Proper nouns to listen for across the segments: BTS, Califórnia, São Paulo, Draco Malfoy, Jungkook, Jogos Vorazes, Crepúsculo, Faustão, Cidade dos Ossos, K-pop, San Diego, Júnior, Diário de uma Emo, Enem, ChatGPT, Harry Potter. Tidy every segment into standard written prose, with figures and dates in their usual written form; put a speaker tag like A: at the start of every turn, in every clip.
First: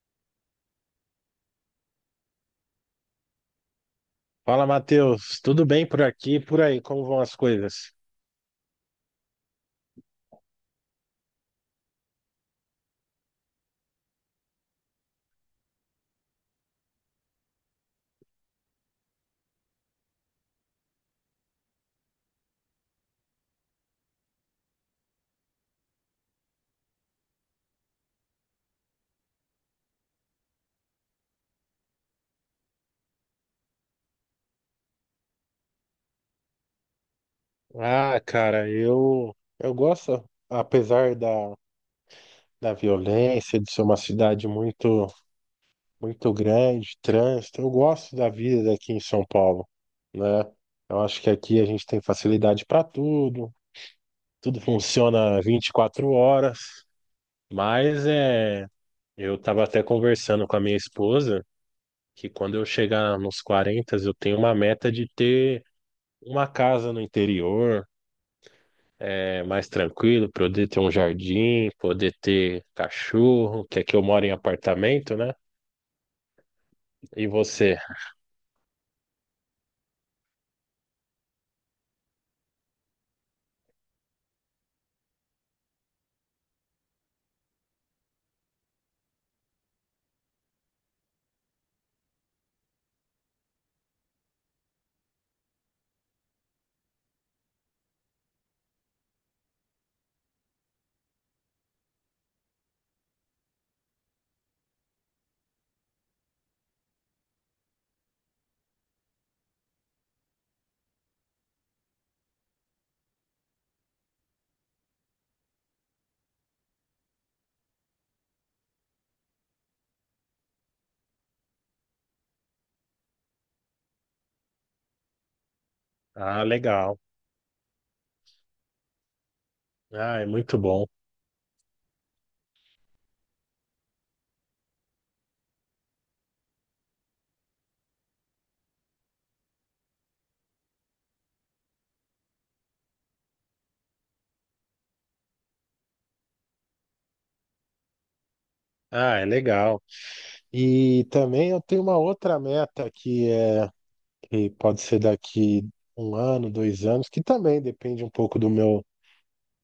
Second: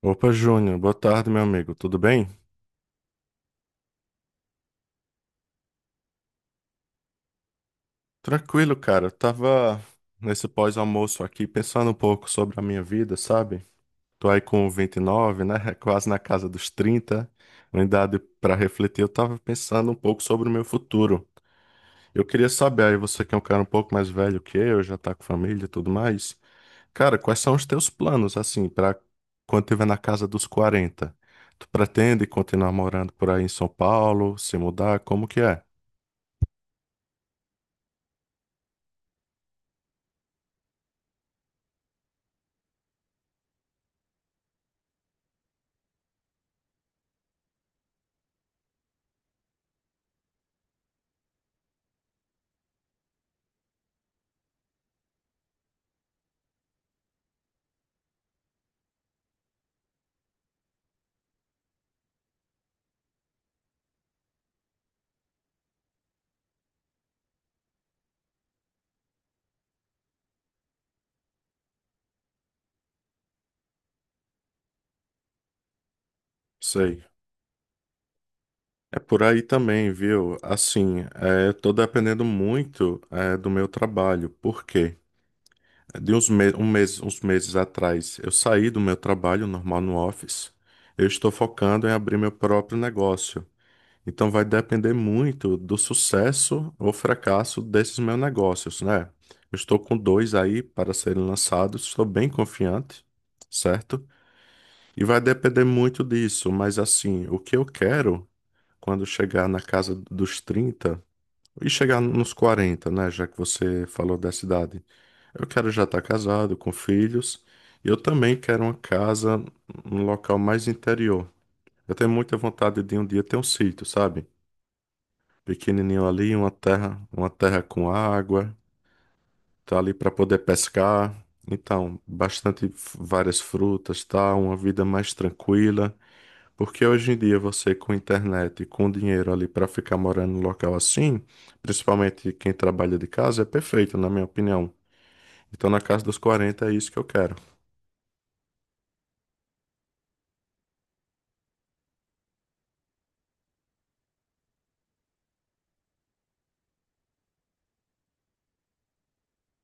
A: Opa, Júnior, boa tarde, meu amigo. Tudo bem?
B: Fala, Matheus. Tudo bem por aqui e por aí? Como vão as coisas?
A: Tranquilo, cara. Eu tava nesse pós-almoço aqui pensando um pouco sobre a minha vida, sabe? Tô aí com 29, né? Quase na casa dos 30, uma idade pra refletir. Eu tava pensando um pouco sobre o meu futuro. Eu queria saber, aí você que é um cara um pouco mais velho que eu, já tá com família e tudo mais. Cara, quais são os teus planos, assim, pra quando tiver na casa dos 40? Tu pretende continuar morando por aí em São Paulo, se mudar? Como que é?
B: Ah, cara, eu gosto, apesar da violência, de ser uma cidade muito muito grande, trânsito. Eu gosto da vida daqui em São Paulo, né? Eu acho que aqui a gente tem facilidade para tudo, tudo funciona 24 horas, mas eu estava até conversando com a minha esposa que quando eu chegar nos 40, eu tenho uma meta de ter uma casa no interior, mais tranquilo, poder ter um jardim, poder ter cachorro, que aqui eu moro em apartamento, né?
A: Sei.
B: E você?
A: É por aí também, viu? Assim, eu tô dependendo muito do meu trabalho. Por quê? É, De uns, me um mês, uns meses atrás, eu saí do meu trabalho normal no office. Eu estou focando em abrir meu próprio negócio. Então vai depender muito do sucesso ou fracasso desses meus negócios, né? Eu estou com dois aí para serem lançados, estou bem confiante, certo? E vai depender muito disso, mas assim, o que eu quero. Quando chegar na casa dos 30 e chegar nos 40, né? Já que você falou dessa idade. Eu quero já estar casado, com filhos. E eu também quero uma casa num local mais interior. Eu tenho muita vontade de um dia ter um sítio, sabe? Pequenininho ali,
B: Ah, legal.
A: uma terra com água, tá ali para
B: Ah, é
A: poder
B: muito bom.
A: pescar. Então, várias frutas, tá? Uma vida mais tranquila. Porque hoje em dia você com internet, com dinheiro ali para ficar morando num local assim, principalmente quem trabalha de casa, é perfeito, na minha opinião. Então na casa dos 40 é isso que eu quero.
B: Ah, é legal. E também eu tenho uma outra meta que pode ser daqui um ano, 2 anos, que também depende um pouco do meu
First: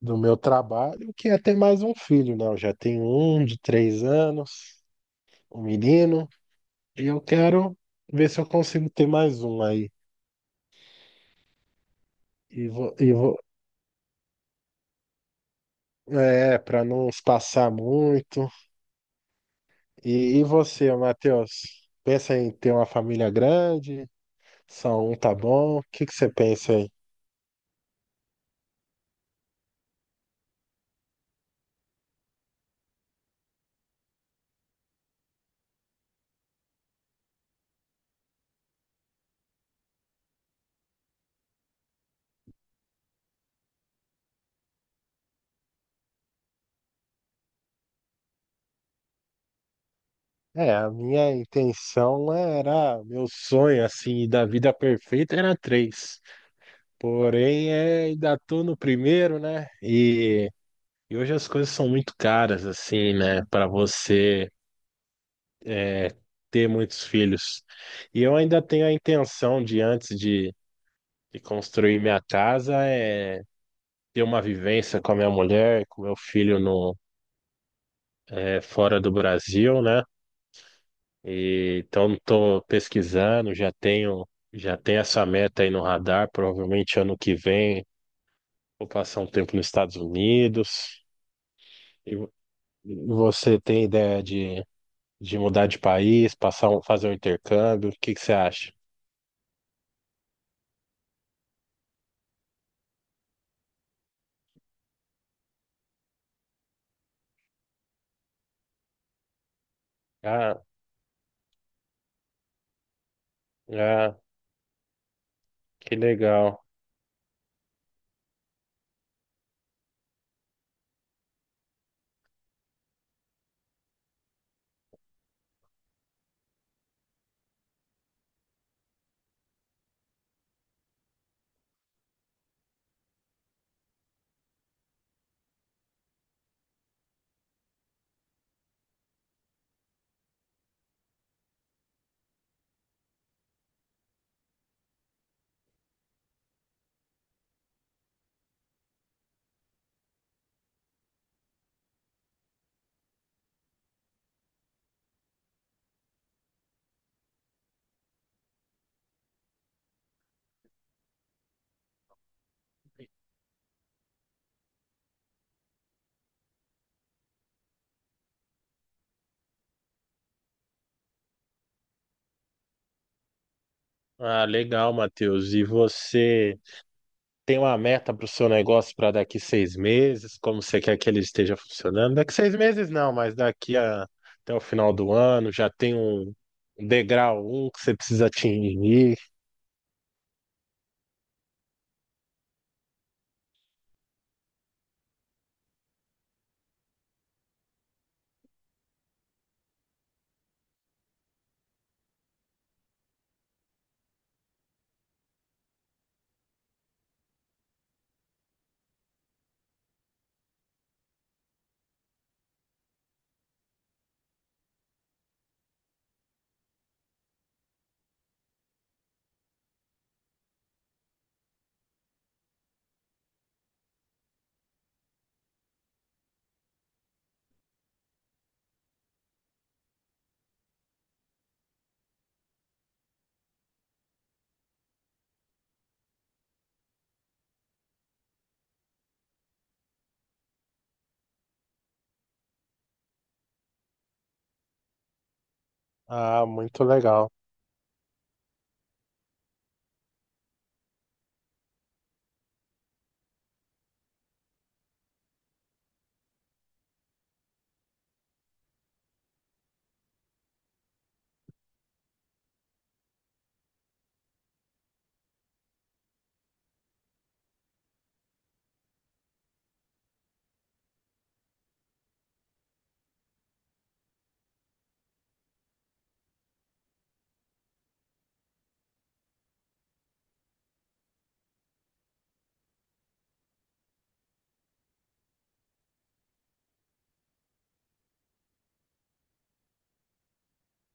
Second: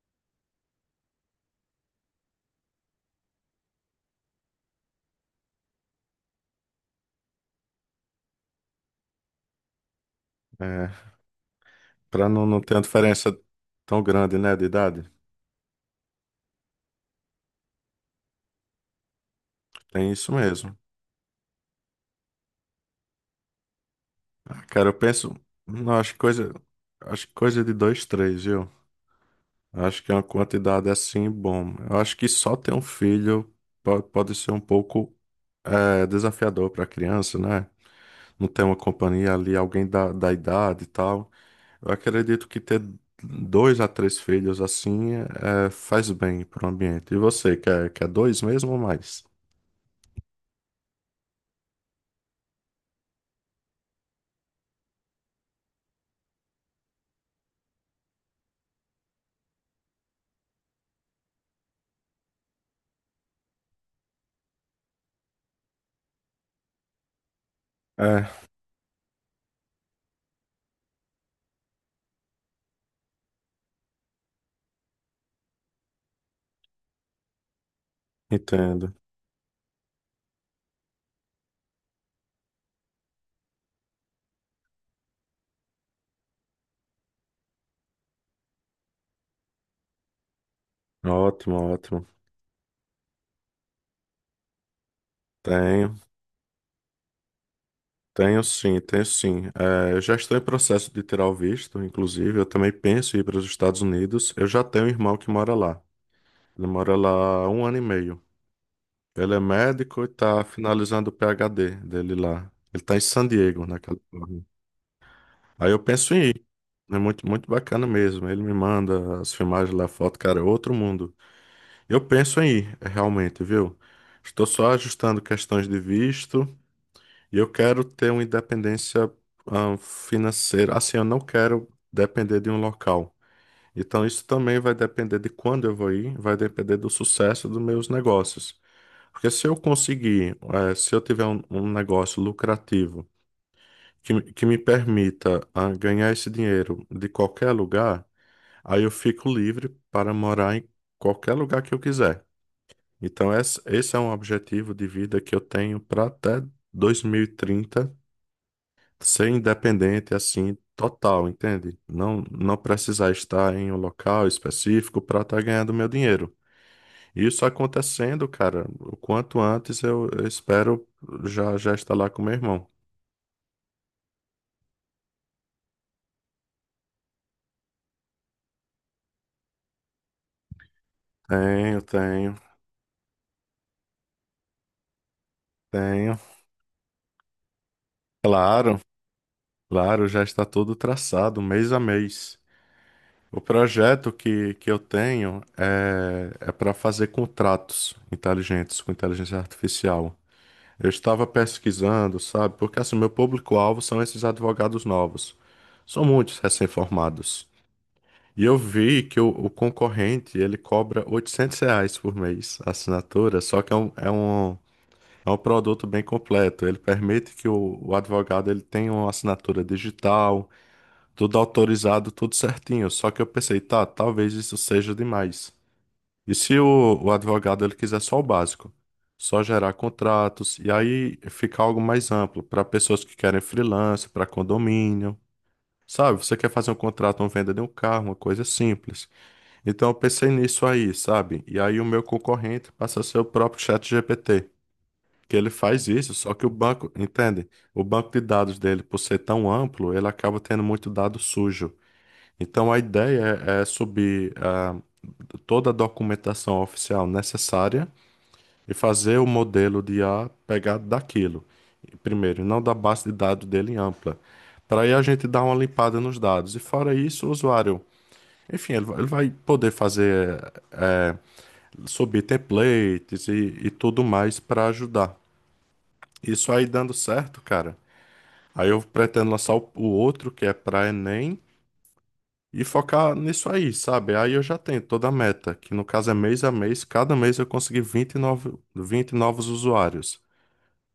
B: do meu trabalho, que é ter mais um filho, né? Eu já tenho um de 3 anos, um menino, e eu quero ver se eu consigo ter mais um aí.
A: É, para não, não
B: E
A: ter uma
B: vou, e vou,
A: diferença tão grande, né, de idade.
B: é, para não espaçar muito.
A: Tem isso
B: E
A: mesmo.
B: você, Matheus? Pensa em ter uma família grande?
A: Ah, cara, eu
B: Só um
A: penso,
B: tá bom? O
A: não,
B: que que você pensa aí?
A: acho que coisa de dois, três, viu? Acho que é uma quantidade assim, bom. Eu acho que só ter um filho pode ser um pouco desafiador para a criança, né? Não tem uma companhia ali, alguém da, da idade e tal. Eu acredito que ter dois a três filhos assim faz bem para o ambiente. E você, quer, quer dois mesmo ou mais?
B: A minha intenção era, meu sonho assim da vida perfeita era três. Porém, ainda tô no primeiro, né? E hoje as coisas são muito caras assim, né? Para você é, ter muitos filhos. E
A: É,
B: eu ainda tenho a intenção de antes de construir minha casa é ter uma vivência com a minha mulher, com meu filho no é,
A: entendo.
B: fora do Brasil, né? E, então estou pesquisando, já tenho essa meta aí no radar, provavelmente ano que vem vou passar um tempo nos Estados Unidos.
A: Ótimo, ótimo.
B: E vo- Você tem ideia de mudar de
A: Tenho,
B: país, fazer um intercâmbio? O que que você
A: tenho
B: acha?
A: sim, tenho sim. É, eu já estou em processo de tirar o visto, inclusive. Eu também penso em ir para os Estados Unidos. Eu já tenho um irmão que mora lá. Ele mora lá há 1 ano e meio. Ele é médico e está
B: Ah,
A: finalizando o PhD dele lá. Ele está em San Diego, na
B: ah,
A: Califórnia. Aí eu
B: que
A: penso em ir.
B: legal.
A: É muito, muito bacana mesmo. Ele me manda as filmagens lá, foto, cara, é outro mundo. Eu penso em ir, é, realmente, viu? Estou só ajustando questões de visto e eu quero ter uma independência, financeira. Assim, eu não quero depender de um local. Então, isso também vai depender de quando eu vou ir, vai depender do sucesso dos meus negócios. Porque se eu conseguir, se eu tiver um negócio lucrativo, que me permita ganhar esse dinheiro de qualquer lugar, aí eu fico livre para morar em qualquer lugar que eu quiser. Então, esse é um objetivo de vida que eu tenho para até 2030 ser independente assim. Total, entende? Não, não precisar estar em um local específico para estar ganhando meu dinheiro. Isso acontecendo, cara, o quanto antes eu espero já já estar lá com meu irmão.
B: Ah, legal, Matheus. E você? Tem uma meta para o seu negócio para daqui 6 meses, como você quer que ele esteja
A: Tenho,
B: funcionando. Daqui
A: tenho,
B: 6 meses não, mas até o final do ano já tem
A: tenho.
B: um degrau um que você precisa
A: Claro.
B: atingir.
A: Claro, já está todo traçado, mês a mês. O projeto que eu tenho é para fazer contratos inteligentes com inteligência artificial. Eu estava pesquisando, sabe? Porque assim, meu público-alvo são esses advogados novos. São muitos recém-formados. E eu vi que o concorrente, ele cobra R$ 800 por mês a assinatura, só que é um produto bem completo. Ele permite que o advogado ele tenha uma assinatura digital, tudo autorizado, tudo certinho. Só que eu pensei, tá, talvez isso seja demais. E se o advogado ele quiser só o básico? Só gerar contratos e aí ficar algo mais amplo para pessoas que querem freelance, para condomínio. Sabe, você quer fazer um contrato, uma venda de um carro, uma coisa simples. Então eu pensei nisso aí, sabe? E aí o meu concorrente passa a ser o próprio ChatGPT, que ele faz isso, só que
B: Ah,
A: o
B: muito
A: banco,
B: legal.
A: entende? O banco de dados dele, por ser tão amplo, ele acaba tendo muito dado sujo. Então a ideia é subir toda a documentação oficial necessária e fazer o modelo de IA pegado daquilo. Primeiro, não da base de dados dele em ampla. Para aí a gente dar uma limpada nos dados. E fora isso, o usuário, enfim, ele vai poder fazer, eh, subir templates e tudo mais para ajudar. Isso aí dando certo, cara. Aí eu pretendo lançar o outro, que é para Enem e focar nisso aí, sabe? Aí eu já tenho toda a meta, que no caso é mês a mês, cada mês eu consegui 20 novos usuários.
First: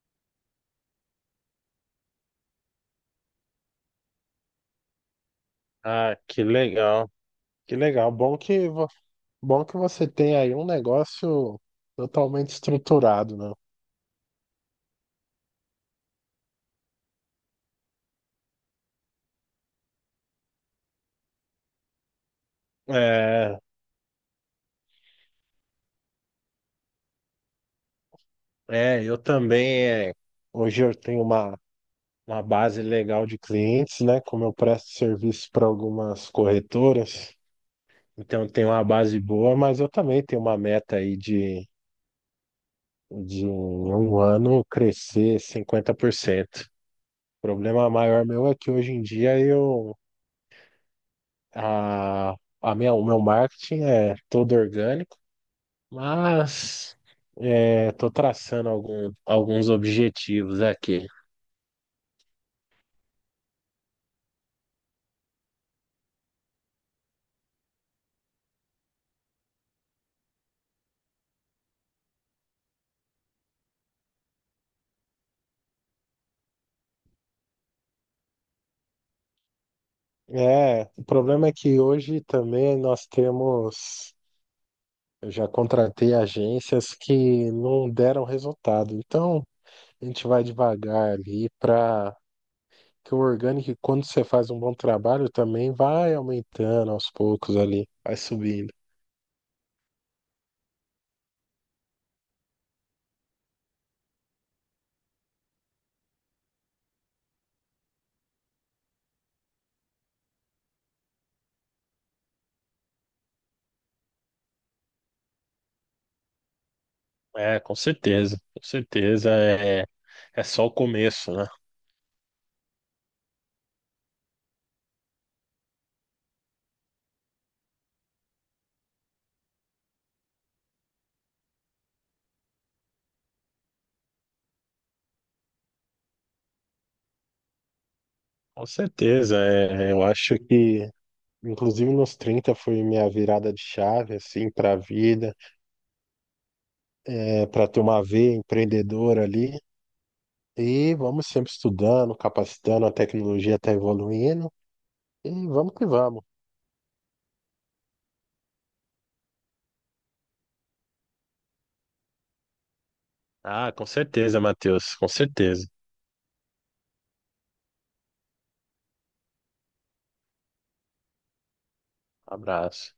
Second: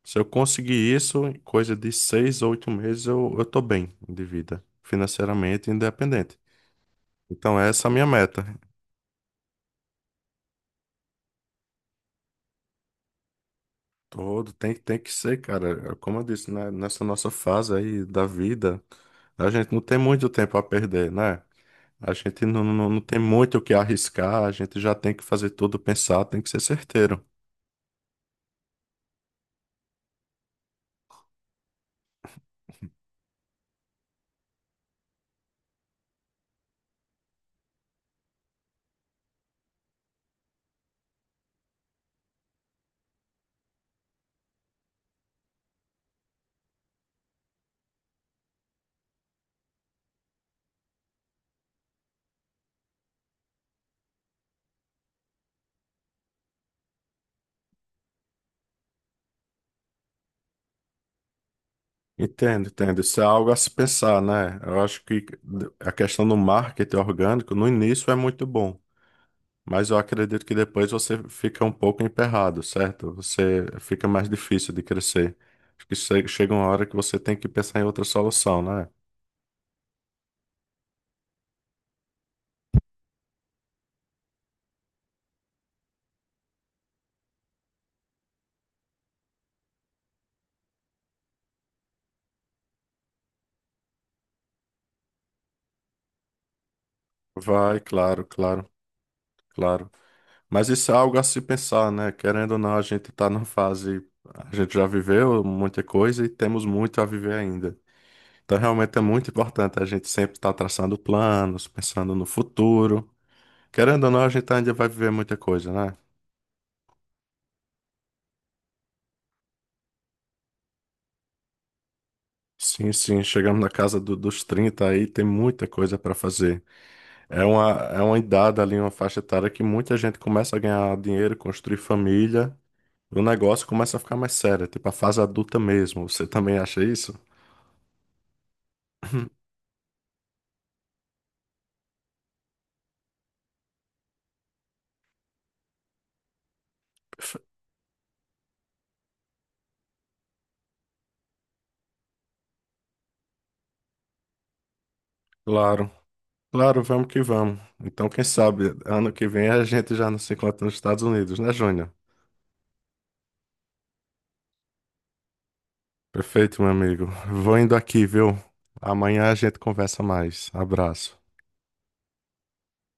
A: Se eu conseguir isso, em coisa de 6 ou 8 meses, eu tô bem de vida, financeiramente
B: Ah,
A: independente.
B: que legal,
A: Então,
B: que
A: essa é a minha
B: legal. Bom
A: meta.
B: que, vo- bom que você tem aí um negócio totalmente estruturado, né?
A: Todo Tem, tem que ser, cara. Como eu disse, né? Nessa nossa fase aí da vida, a gente não tem muito tempo a perder, né? A gente não, não, não tem muito
B: É,
A: o que arriscar, a gente já tem que fazer tudo pensar, tem que ser certeiro.
B: é, eu também. Hoje eu tenho uma base legal de clientes, né? Como eu presto serviço para algumas corretoras, então eu tenho uma base boa, mas eu também tenho uma meta aí de um ano crescer 50%. O problema maior meu é que hoje em dia eu a, o meu marketing é todo orgânico, mas estou traçando alguns objetivos aqui.
A: Entendo, entendo. Isso é algo a se pensar, né? Eu acho que a questão do marketing orgânico no início é muito bom, mas eu acredito que depois você fica um pouco emperrado, certo? Você fica mais difícil de crescer. Acho que chega uma hora que você tem que pensar em outra solução, né?
B: É, o problema é que hoje também nós temos eu já contratei agências que não deram resultado. Então, a gente vai devagar ali para que o orgânico, quando você faz um bom trabalho, também vai aumentando aos poucos
A: Vai,
B: ali, vai
A: claro, claro,
B: subindo.
A: claro. Mas isso é algo a se pensar, né? Querendo ou não, a gente está na fase, a gente já viveu muita coisa e temos muito a viver ainda. Então, realmente é muito importante a gente sempre estar traçando planos, pensando no futuro. Querendo ou não, a gente ainda vai viver muita coisa, né?
B: É, com certeza é só o começo, né?
A: Sim, sim, chegamos na casa dos 30 aí, tem muita coisa para fazer. É uma idade ali, uma faixa etária que muita gente começa a ganhar dinheiro, construir família, e o negócio começa a ficar mais sério, tipo a fase adulta mesmo. Você também acha isso?
B: Com certeza, eu acho que inclusive, nos 30 foi minha virada de chave, assim, para a vida, para ter uma veia empreendedora ali. E vamos sempre estudando, capacitando, a tecnologia está evoluindo. E vamos que
A: Claro,
B: vamos.
A: claro, vamos que vamos. Então, quem sabe, ano que vem a gente já não se encontra nos Estados Unidos, né, Júnior?
B: Ah, com certeza, Matheus, com certeza.
A: Perfeito, meu amigo. Vou indo aqui, viu? Amanhã a gente conversa mais. Abraço.
B: Abraço.